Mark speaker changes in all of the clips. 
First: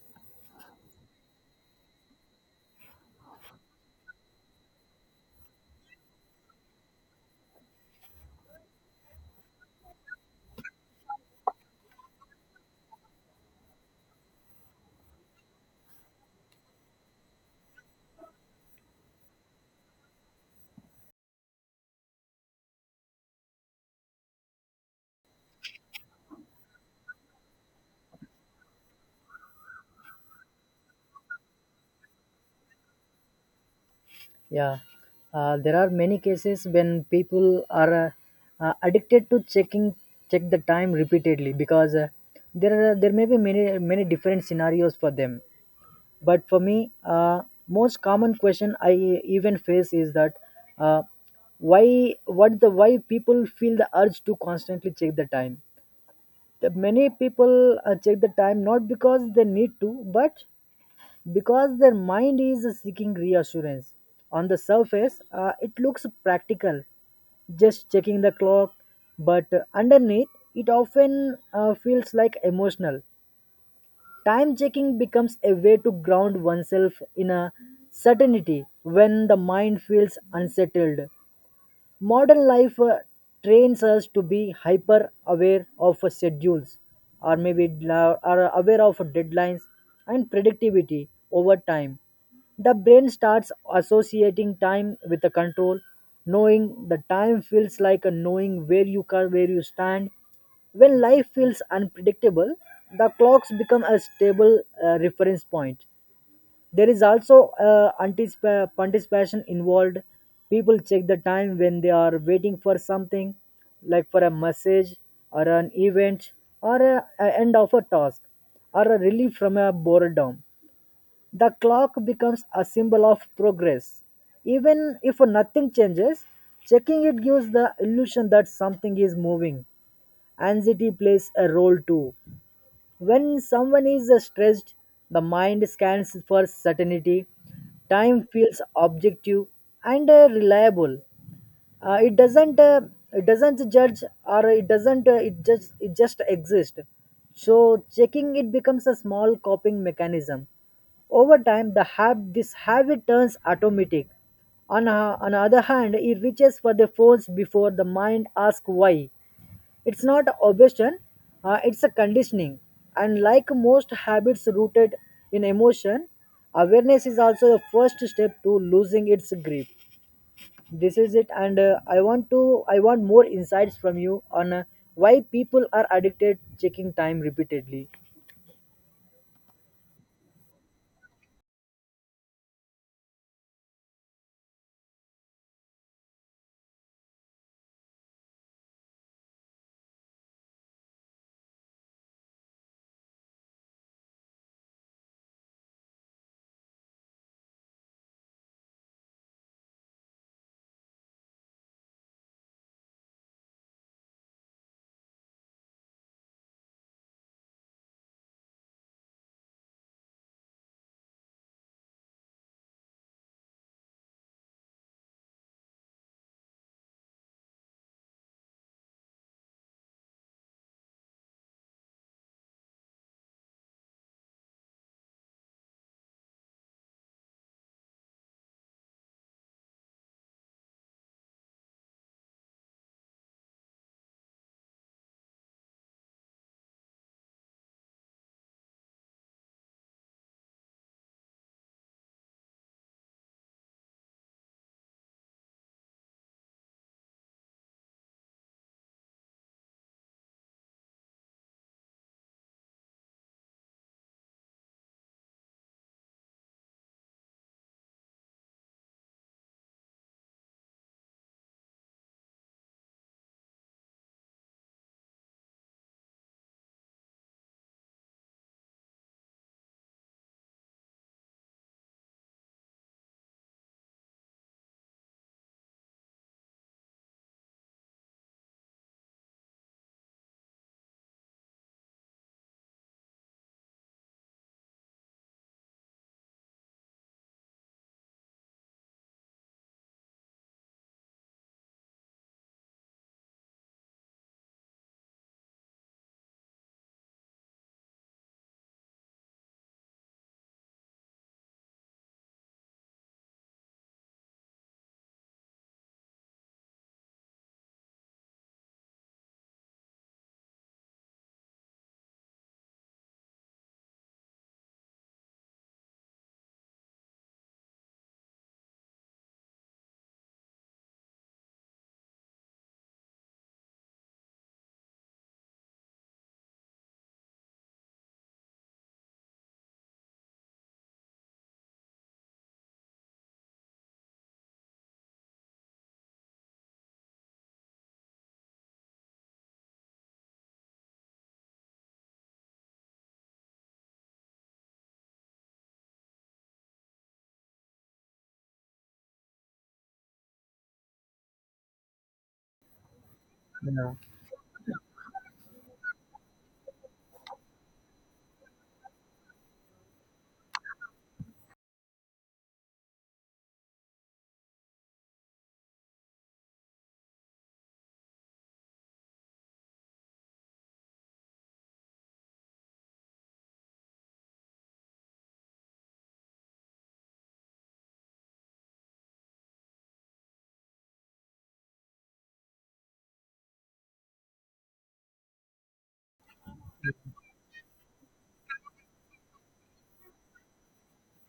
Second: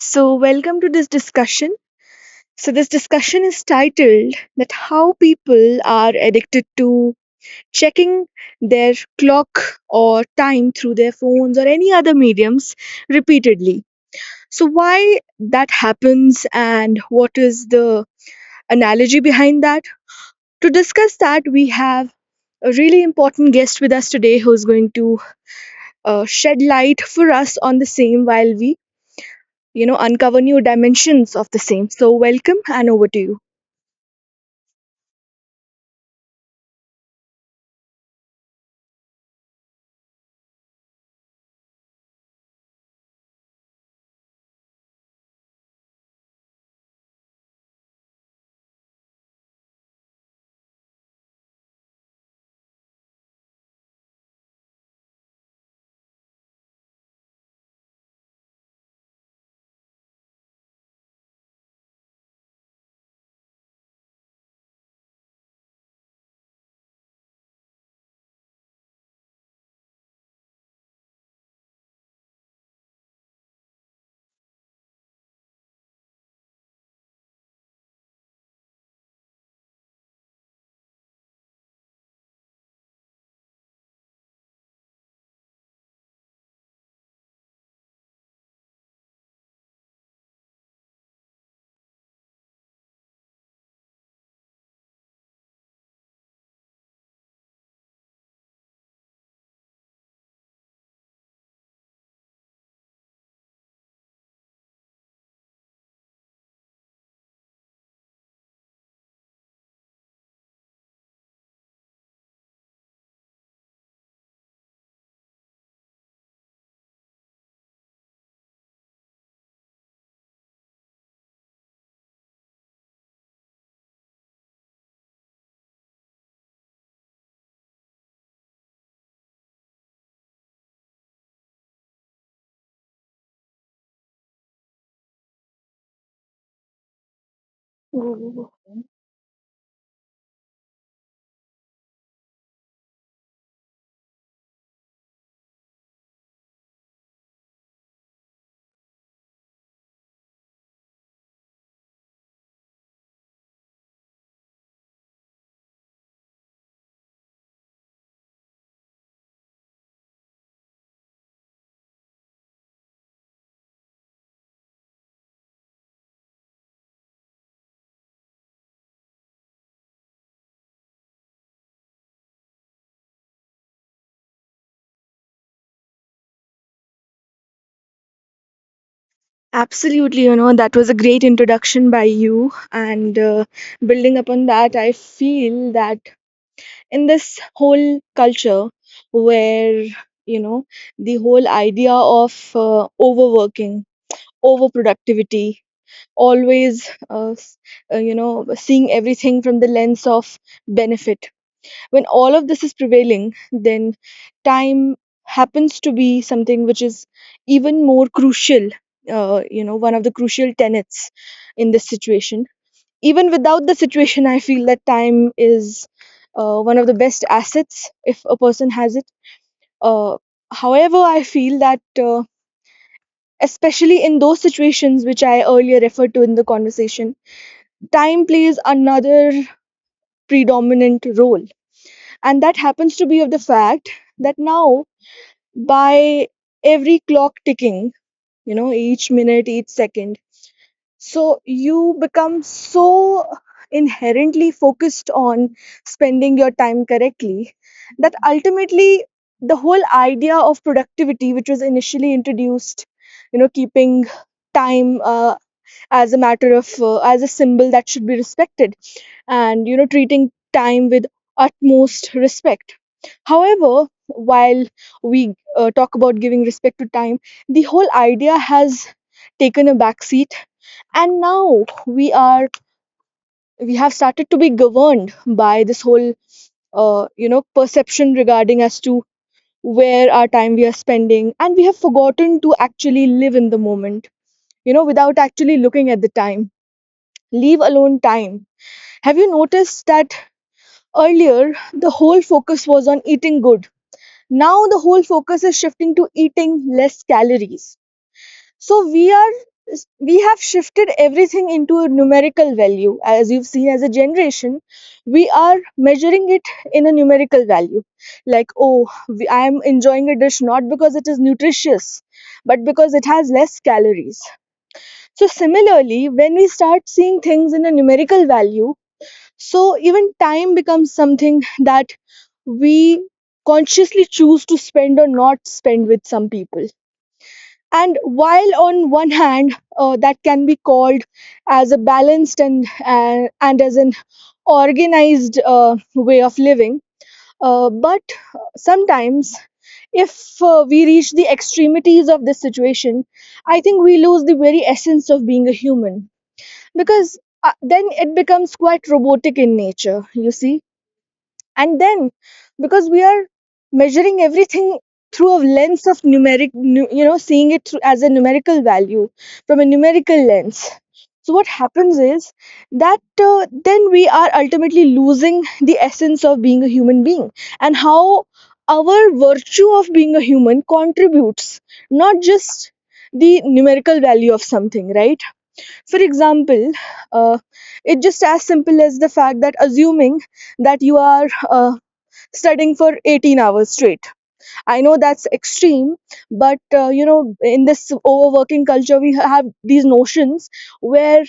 Speaker 1: So, welcome to this discussion. So, this discussion is titled that how people are addicted to checking their clock or time through their phones or any other mediums repeatedly. So, why that happens and what is the analogy behind that? To discuss that, we have a really important guest with us today who's going to shed light for us on the same while we uncover new dimensions of the same. So welcome and over to you.
Speaker 2: Yeah, there are many cases when people are addicted to check the time repeatedly because there may be many many different scenarios for them. But for me, most common question I even face is that uh, why people feel the urge to constantly check the time. The many people check the time not because they need to, but because their mind is seeking reassurance. On the surface, it looks practical, just checking the clock, but underneath, it often feels like emotional. Time checking becomes a way to ground oneself in a certainty when the mind feels unsettled. Modern life trains us to be hyper aware of schedules, or maybe are aware of deadlines and predictability. Over time the brain starts associating time with a control. Knowing the time feels like a knowing where you stand when life feels unpredictable. The clocks become a stable reference point. There is also anticipation involved. People check the time when they are waiting for something, like for a message or an event or a end of a task or a relief from a boredom. The clock becomes a symbol of progress. Even if nothing changes, checking it gives the illusion that something is moving. Anxiety plays a role too. When someone is stressed, the mind scans for certainty. Time
Speaker 1: Oh,
Speaker 2: feels objective and reliable. Uh, it doesn't uh, it doesn't judge, or it doesn't it just exists. So checking it becomes a small coping mechanism. Over time, this habit turns automatic. On the other hand, it reaches for the phones before the mind asks why. It's not obsession, it's a conditioning. And like most habits rooted in emotion, awareness is also the first step to losing its grip. This is it, and I want more insights from you on why people are addicted checking time repeatedly.
Speaker 1: absolutely. You know, that was a great introduction by you. And building upon that, I feel that in this whole culture where, you know, the whole idea of overworking, overproductivity, always, you know, seeing everything from the lens of benefit. When all of this is prevailing, then time happens to be something which is even more crucial, you know, one of the crucial tenets in this situation. Even without the situation, I feel that time is one of the best assets if a person has it. uh, However, I feel that especially in those situations which I earlier referred to in the conversation, time plays another predominant role, and that happens to be of the fact that now, by every clock ticking, you know, each minute, each second. So you become so inherently focused on spending your time correctly that ultimately the whole idea of productivity, which was initially introduced, you know, keeping time as a matter of, as a symbol that should be respected, and, you know, treating time with utmost respect. However, while we talk about giving respect to time, the whole idea has taken a back seat, and now we are, we have started to be governed by this whole you know perception regarding as to where our time we are spending, and we have forgotten to actually live in the moment, you know, without actually looking at the time. Leave alone time, have you noticed that earlier the whole focus was on eating good? Now the whole focus is shifting to eating less calories. So we are, we have shifted everything into a numerical value. As you've seen, as a generation, we are measuring it in a numerical value. Like, oh, I am enjoying a dish not because it is nutritious, but because it has less calories. So similarly, when we start seeing things in a numerical value, so even time becomes something that we consciously choose to spend or not spend with some people. And while on one hand that can be called as a balanced and as an organized way of living, but sometimes, if we reach the extremities of this situation, I think we lose the very essence of being a human because then it becomes quite robotic in nature. You see, and then, because we are
Speaker 2: Yeah,
Speaker 1: measuring everything through a lens of you know seeing it through as a numerical value, from a numerical lens. So what happens is that then we are ultimately losing the essence of being a human being, and how our virtue of being a human contributes, not just the numerical value of something, right? For example, uh, it's just as simple as the fact that assuming that you are uh, studying for 18 hours straight. I know that's extreme, but you know, in this overworking culture, we have these notions where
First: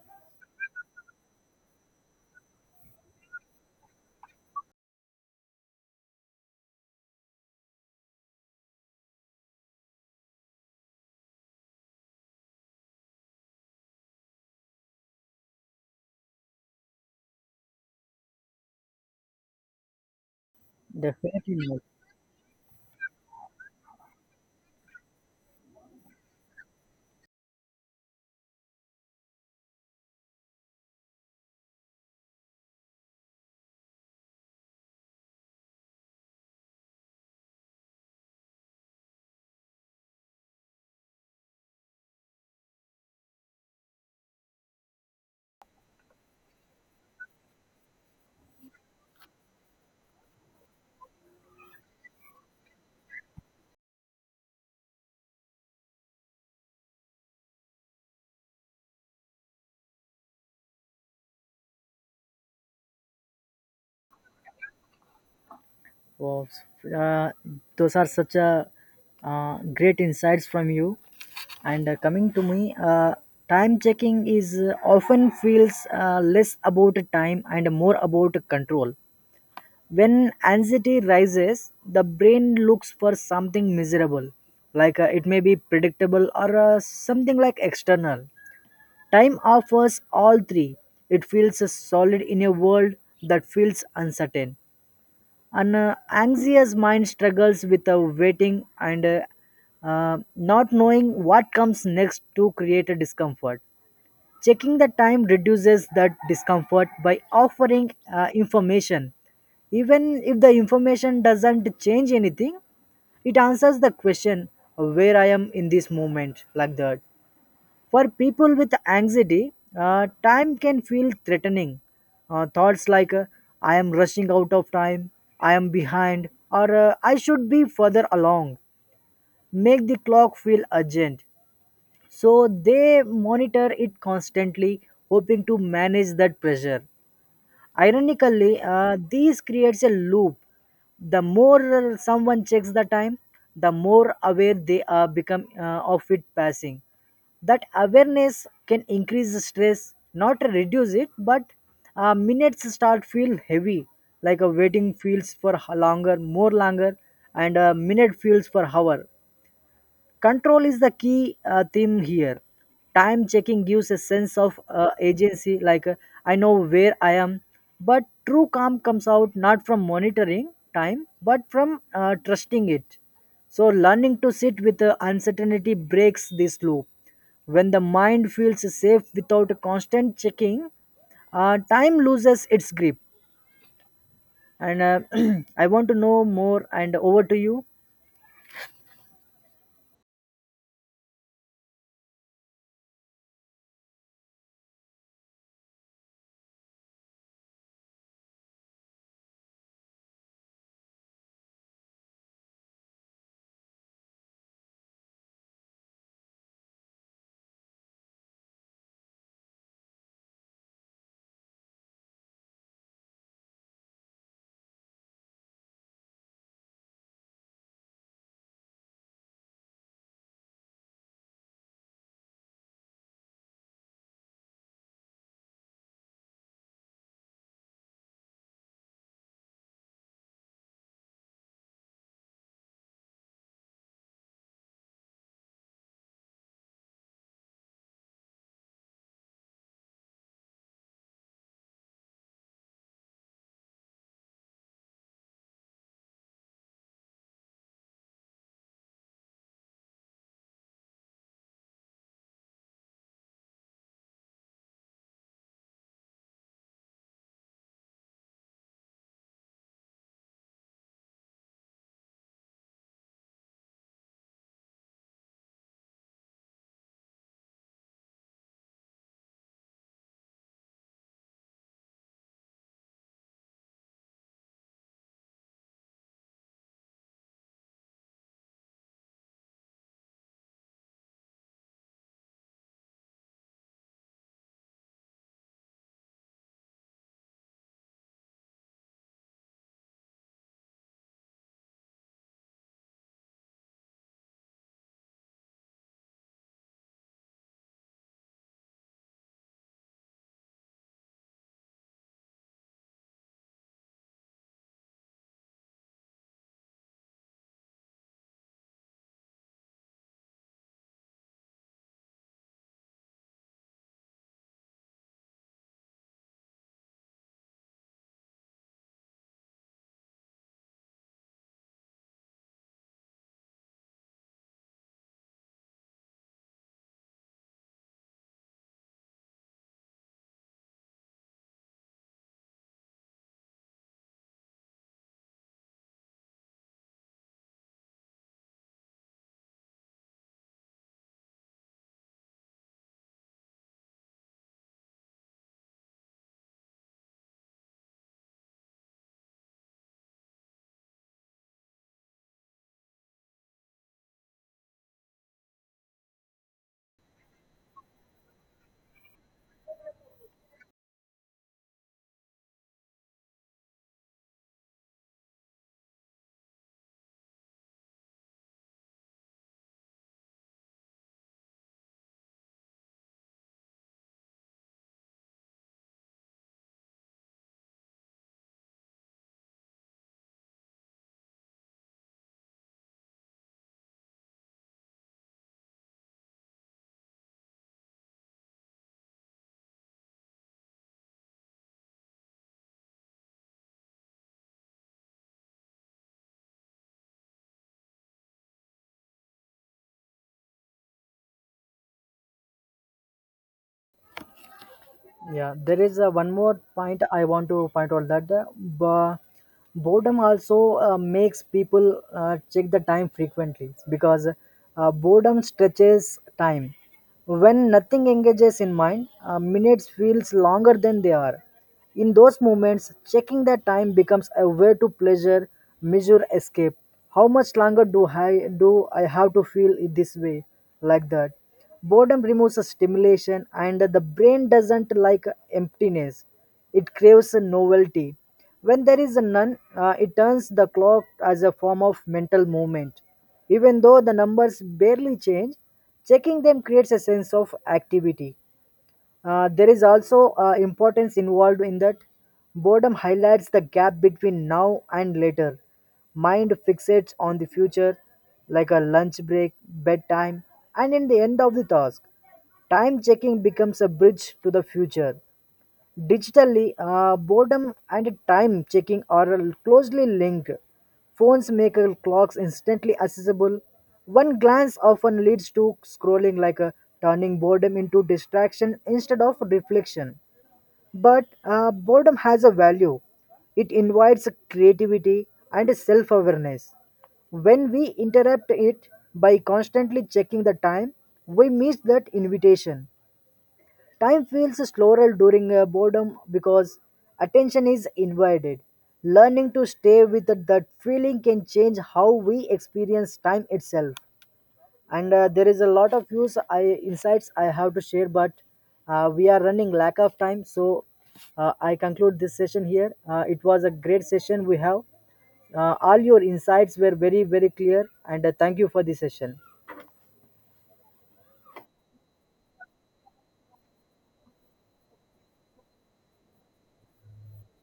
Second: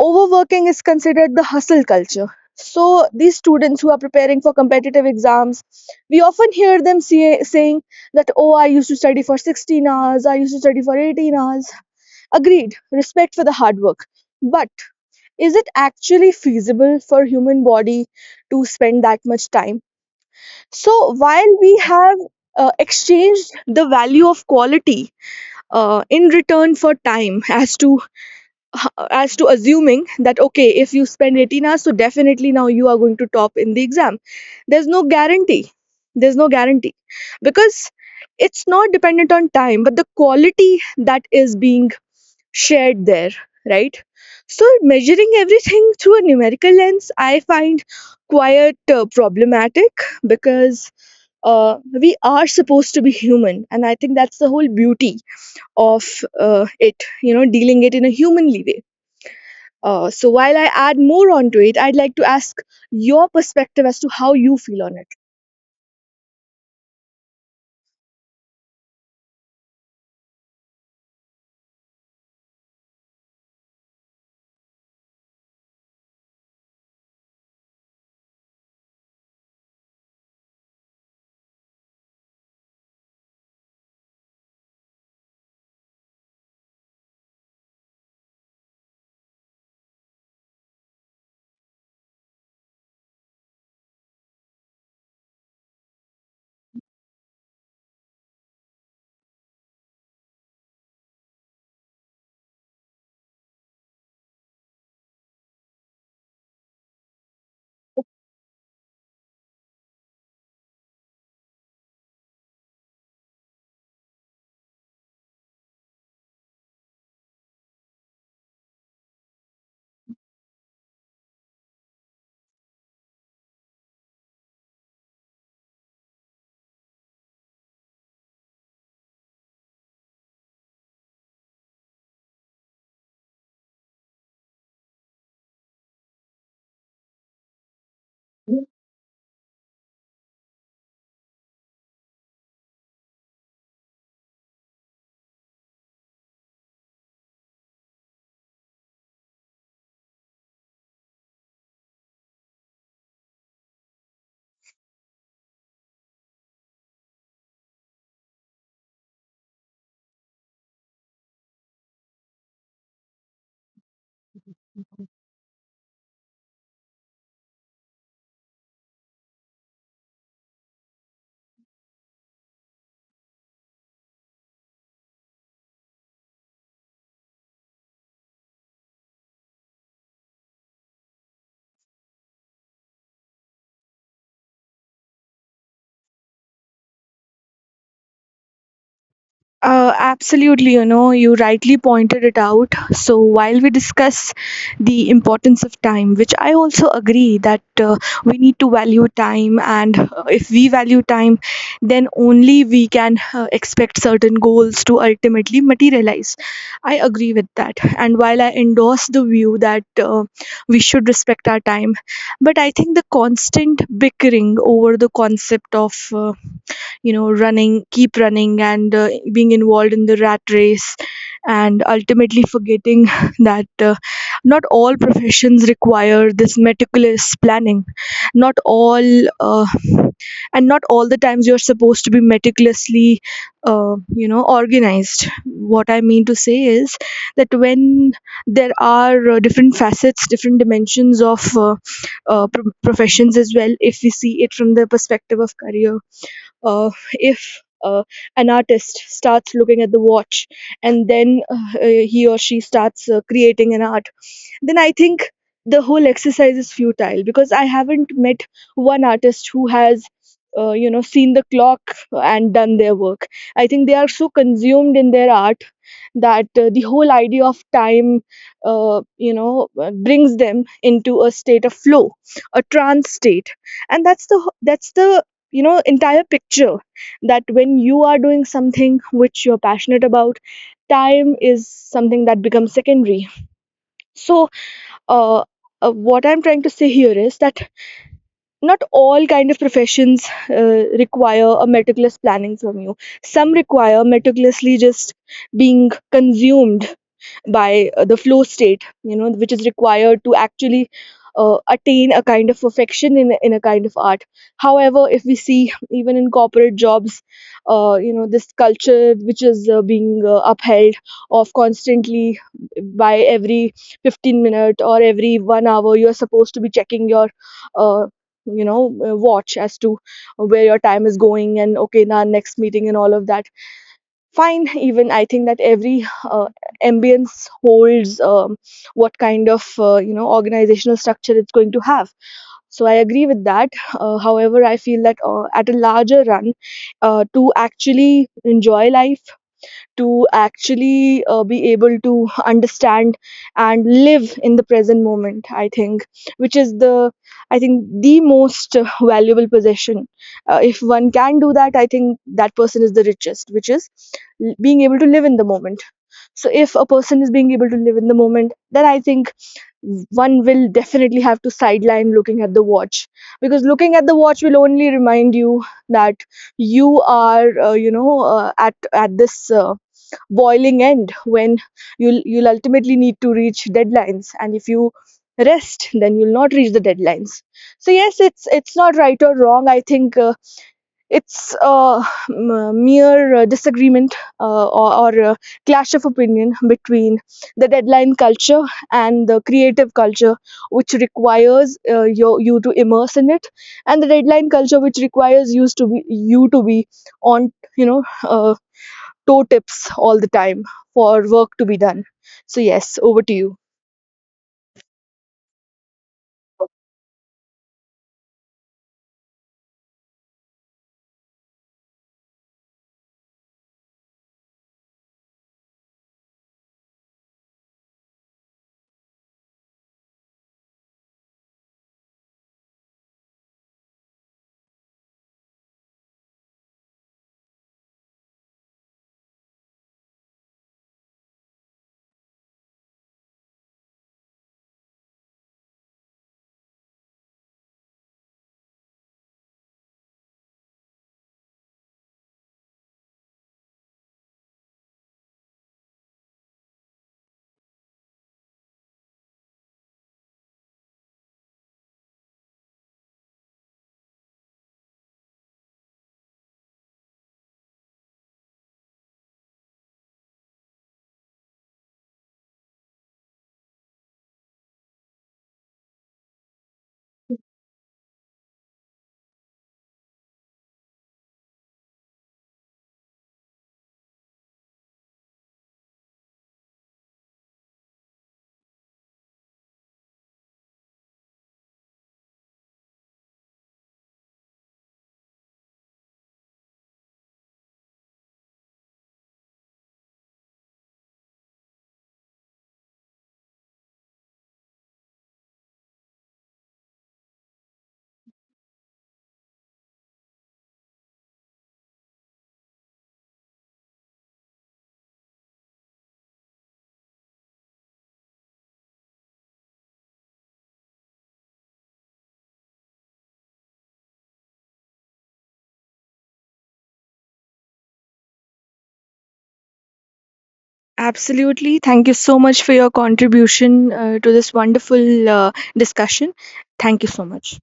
Speaker 1: overworking is considered the hustle culture. So these students who are preparing for competitive exams, we often hear them saying that, oh, I used to study for 16 hours, I used to study for 18 hours. Agreed, respect for the hard work, but is it actually feasible for human body to spend that much time? So while
Speaker 2: definitely.
Speaker 1: we
Speaker 2: Not.
Speaker 1: have exchanged the value of quality in return for time, as to as to assuming that okay, if you spend 18 hours, so definitely now you are going to top in the exam. There's no guarantee. There's no guarantee, because it's not dependent on time, but the quality that is being shared there, right? So measuring everything through a numerical lens, I find quite problematic, because we are supposed to be human, and I think that's the whole beauty of it, you know, dealing it in a humanly way. So while I add more onto it, I'd like to ask your perspective as to how you feel on it.
Speaker 2: Wow. Uh, those are such a great insights from you. And coming to me, time checking is often feels less about time and more about control. When anxiety rises, the brain looks for something miserable, like it may be predictable or something like external. Time offers all three. It feels solid in a world that feels uncertain. An anxious mind struggles with waiting and not knowing what comes next to create a discomfort. Checking the time reduces that discomfort by offering information, even if the information doesn't change anything. It answers the question of where I am in this moment, like that. For people with anxiety, time can feel threatening. Thoughts like, I am rushing out of time, I am behind, or I should be further along make the clock feel urgent. So they monitor it constantly, hoping to manage that pressure. Ironically, this creates a loop. The more someone checks the time, the more aware they are become of it passing. That awareness can increase the stress, not reduce it, but minutes start feel heavy, like a waiting feels for longer more longer, and a minute feels for hour. Control is the key theme here. Time checking gives a sense of agency, like I know where I am. But true calm comes out not from monitoring time, but from trusting it. So, learning to sit with uncertainty breaks this loop. When the mind feels safe without a constant checking, time loses its grip. And I want to know more, and over to you.
Speaker 1: Absolutely, you know, you rightly pointed it out. So while we discuss the importance of time, which I also agree that we need to value time, and if we value time, then only we can expect certain goals to ultimately materialize. I agree with that. And while I endorse the view that we should respect our time, but I think the constant bickering over the concept of you know running keep running and being involved in the rat race, and ultimately forgetting that not all professions require this meticulous planning, not all, uh, and not all the times you're supposed to be meticulously uh, you know organized. What I mean to say is that when there are different facets, different dimensions of professions as well, if we see it from the perspective of career, if an artist starts looking at the watch and then he or she starts creating an art, then I think the whole exercise is futile, because I haven't met one artist who has, you know, seen the clock and done their work. I think they are so consumed in their art that the whole idea of time, brings them into a state of flow, a trance state, and that's the, you know, entire picture that when you are doing something which you're passionate about, time is something that becomes secondary. So uh, what I'm trying to say here is that not all kind of professions require a meticulous planning from you. Some require meticulously just being consumed by the flow state, you know, which is required to actually attain a kind of perfection in a kind of art. However, if we see even in corporate jobs, you know, this culture which is being upheld of constantly, by every 15 minute or every 1 hour you're supposed to be checking your uh, you know watch as to where your time is going, and okay now next meeting and all of that. Fine, even I think that every ambience holds what kind of you know organizational structure it's going to have. So I agree with that. However, I feel that at a larger run, to actually enjoy life, to actually be able to understand and live in the present moment, I think, which is the I think the most valuable possession. If one can do that, I think that person is the richest, which is being able to live in the moment. So if a person is being able to live in the moment, then I think one will definitely have to sideline looking at the watch, because looking at the watch will only remind you that you are at this uh, boiling end, when you'll ultimately need to reach deadlines, and if you rest then you'll not reach the deadlines. So yes, it's not right or wrong. I think it's a mere disagreement or a clash of opinion between the deadline culture and the creative culture, which requires you to immerse in it, and the deadline culture which requires you to be on, you know, toe tips all the time for work to be done. So, yes, over to you.
Speaker 2: Yeah, there is one more point I want to point out, that boredom also makes people check the time frequently because boredom stretches time. When nothing engages in mind, minutes feels longer than they are. In those moments, checking the time becomes a way to pleasure, measure escape. How much longer do I have to feel in this way, like that? Boredom removes a stimulation, and the brain doesn't like emptiness. It craves a novelty. When there is a none, it turns the clock as a form of mental movement. Even though the numbers barely change, checking them creates a sense of activity. There is also importance involved in that boredom highlights the gap between now and later. Mind fixates on the future, like a lunch break, bedtime, and in the end of the task. Time checking becomes a bridge to the future. Digitally, boredom and time checking are closely linked. Phones make clocks instantly accessible. One glance often leads to scrolling, like turning boredom into distraction instead of reflection. But boredom has a value, it invites creativity and self awareness. When we interrupt it by constantly checking the time, we miss that invitation. Time feels slower during boredom because attention is invited. Learning to stay with that feeling can change how we experience time itself. And there is a lot of insights I have to share, but we are running lack of time. So I conclude this session here. It was a great session we have. All your insights were very very clear, and thank you for this session.
Speaker 1: Absolutely. Thank you so much for your contribution to this wonderful discussion. Thank you so much.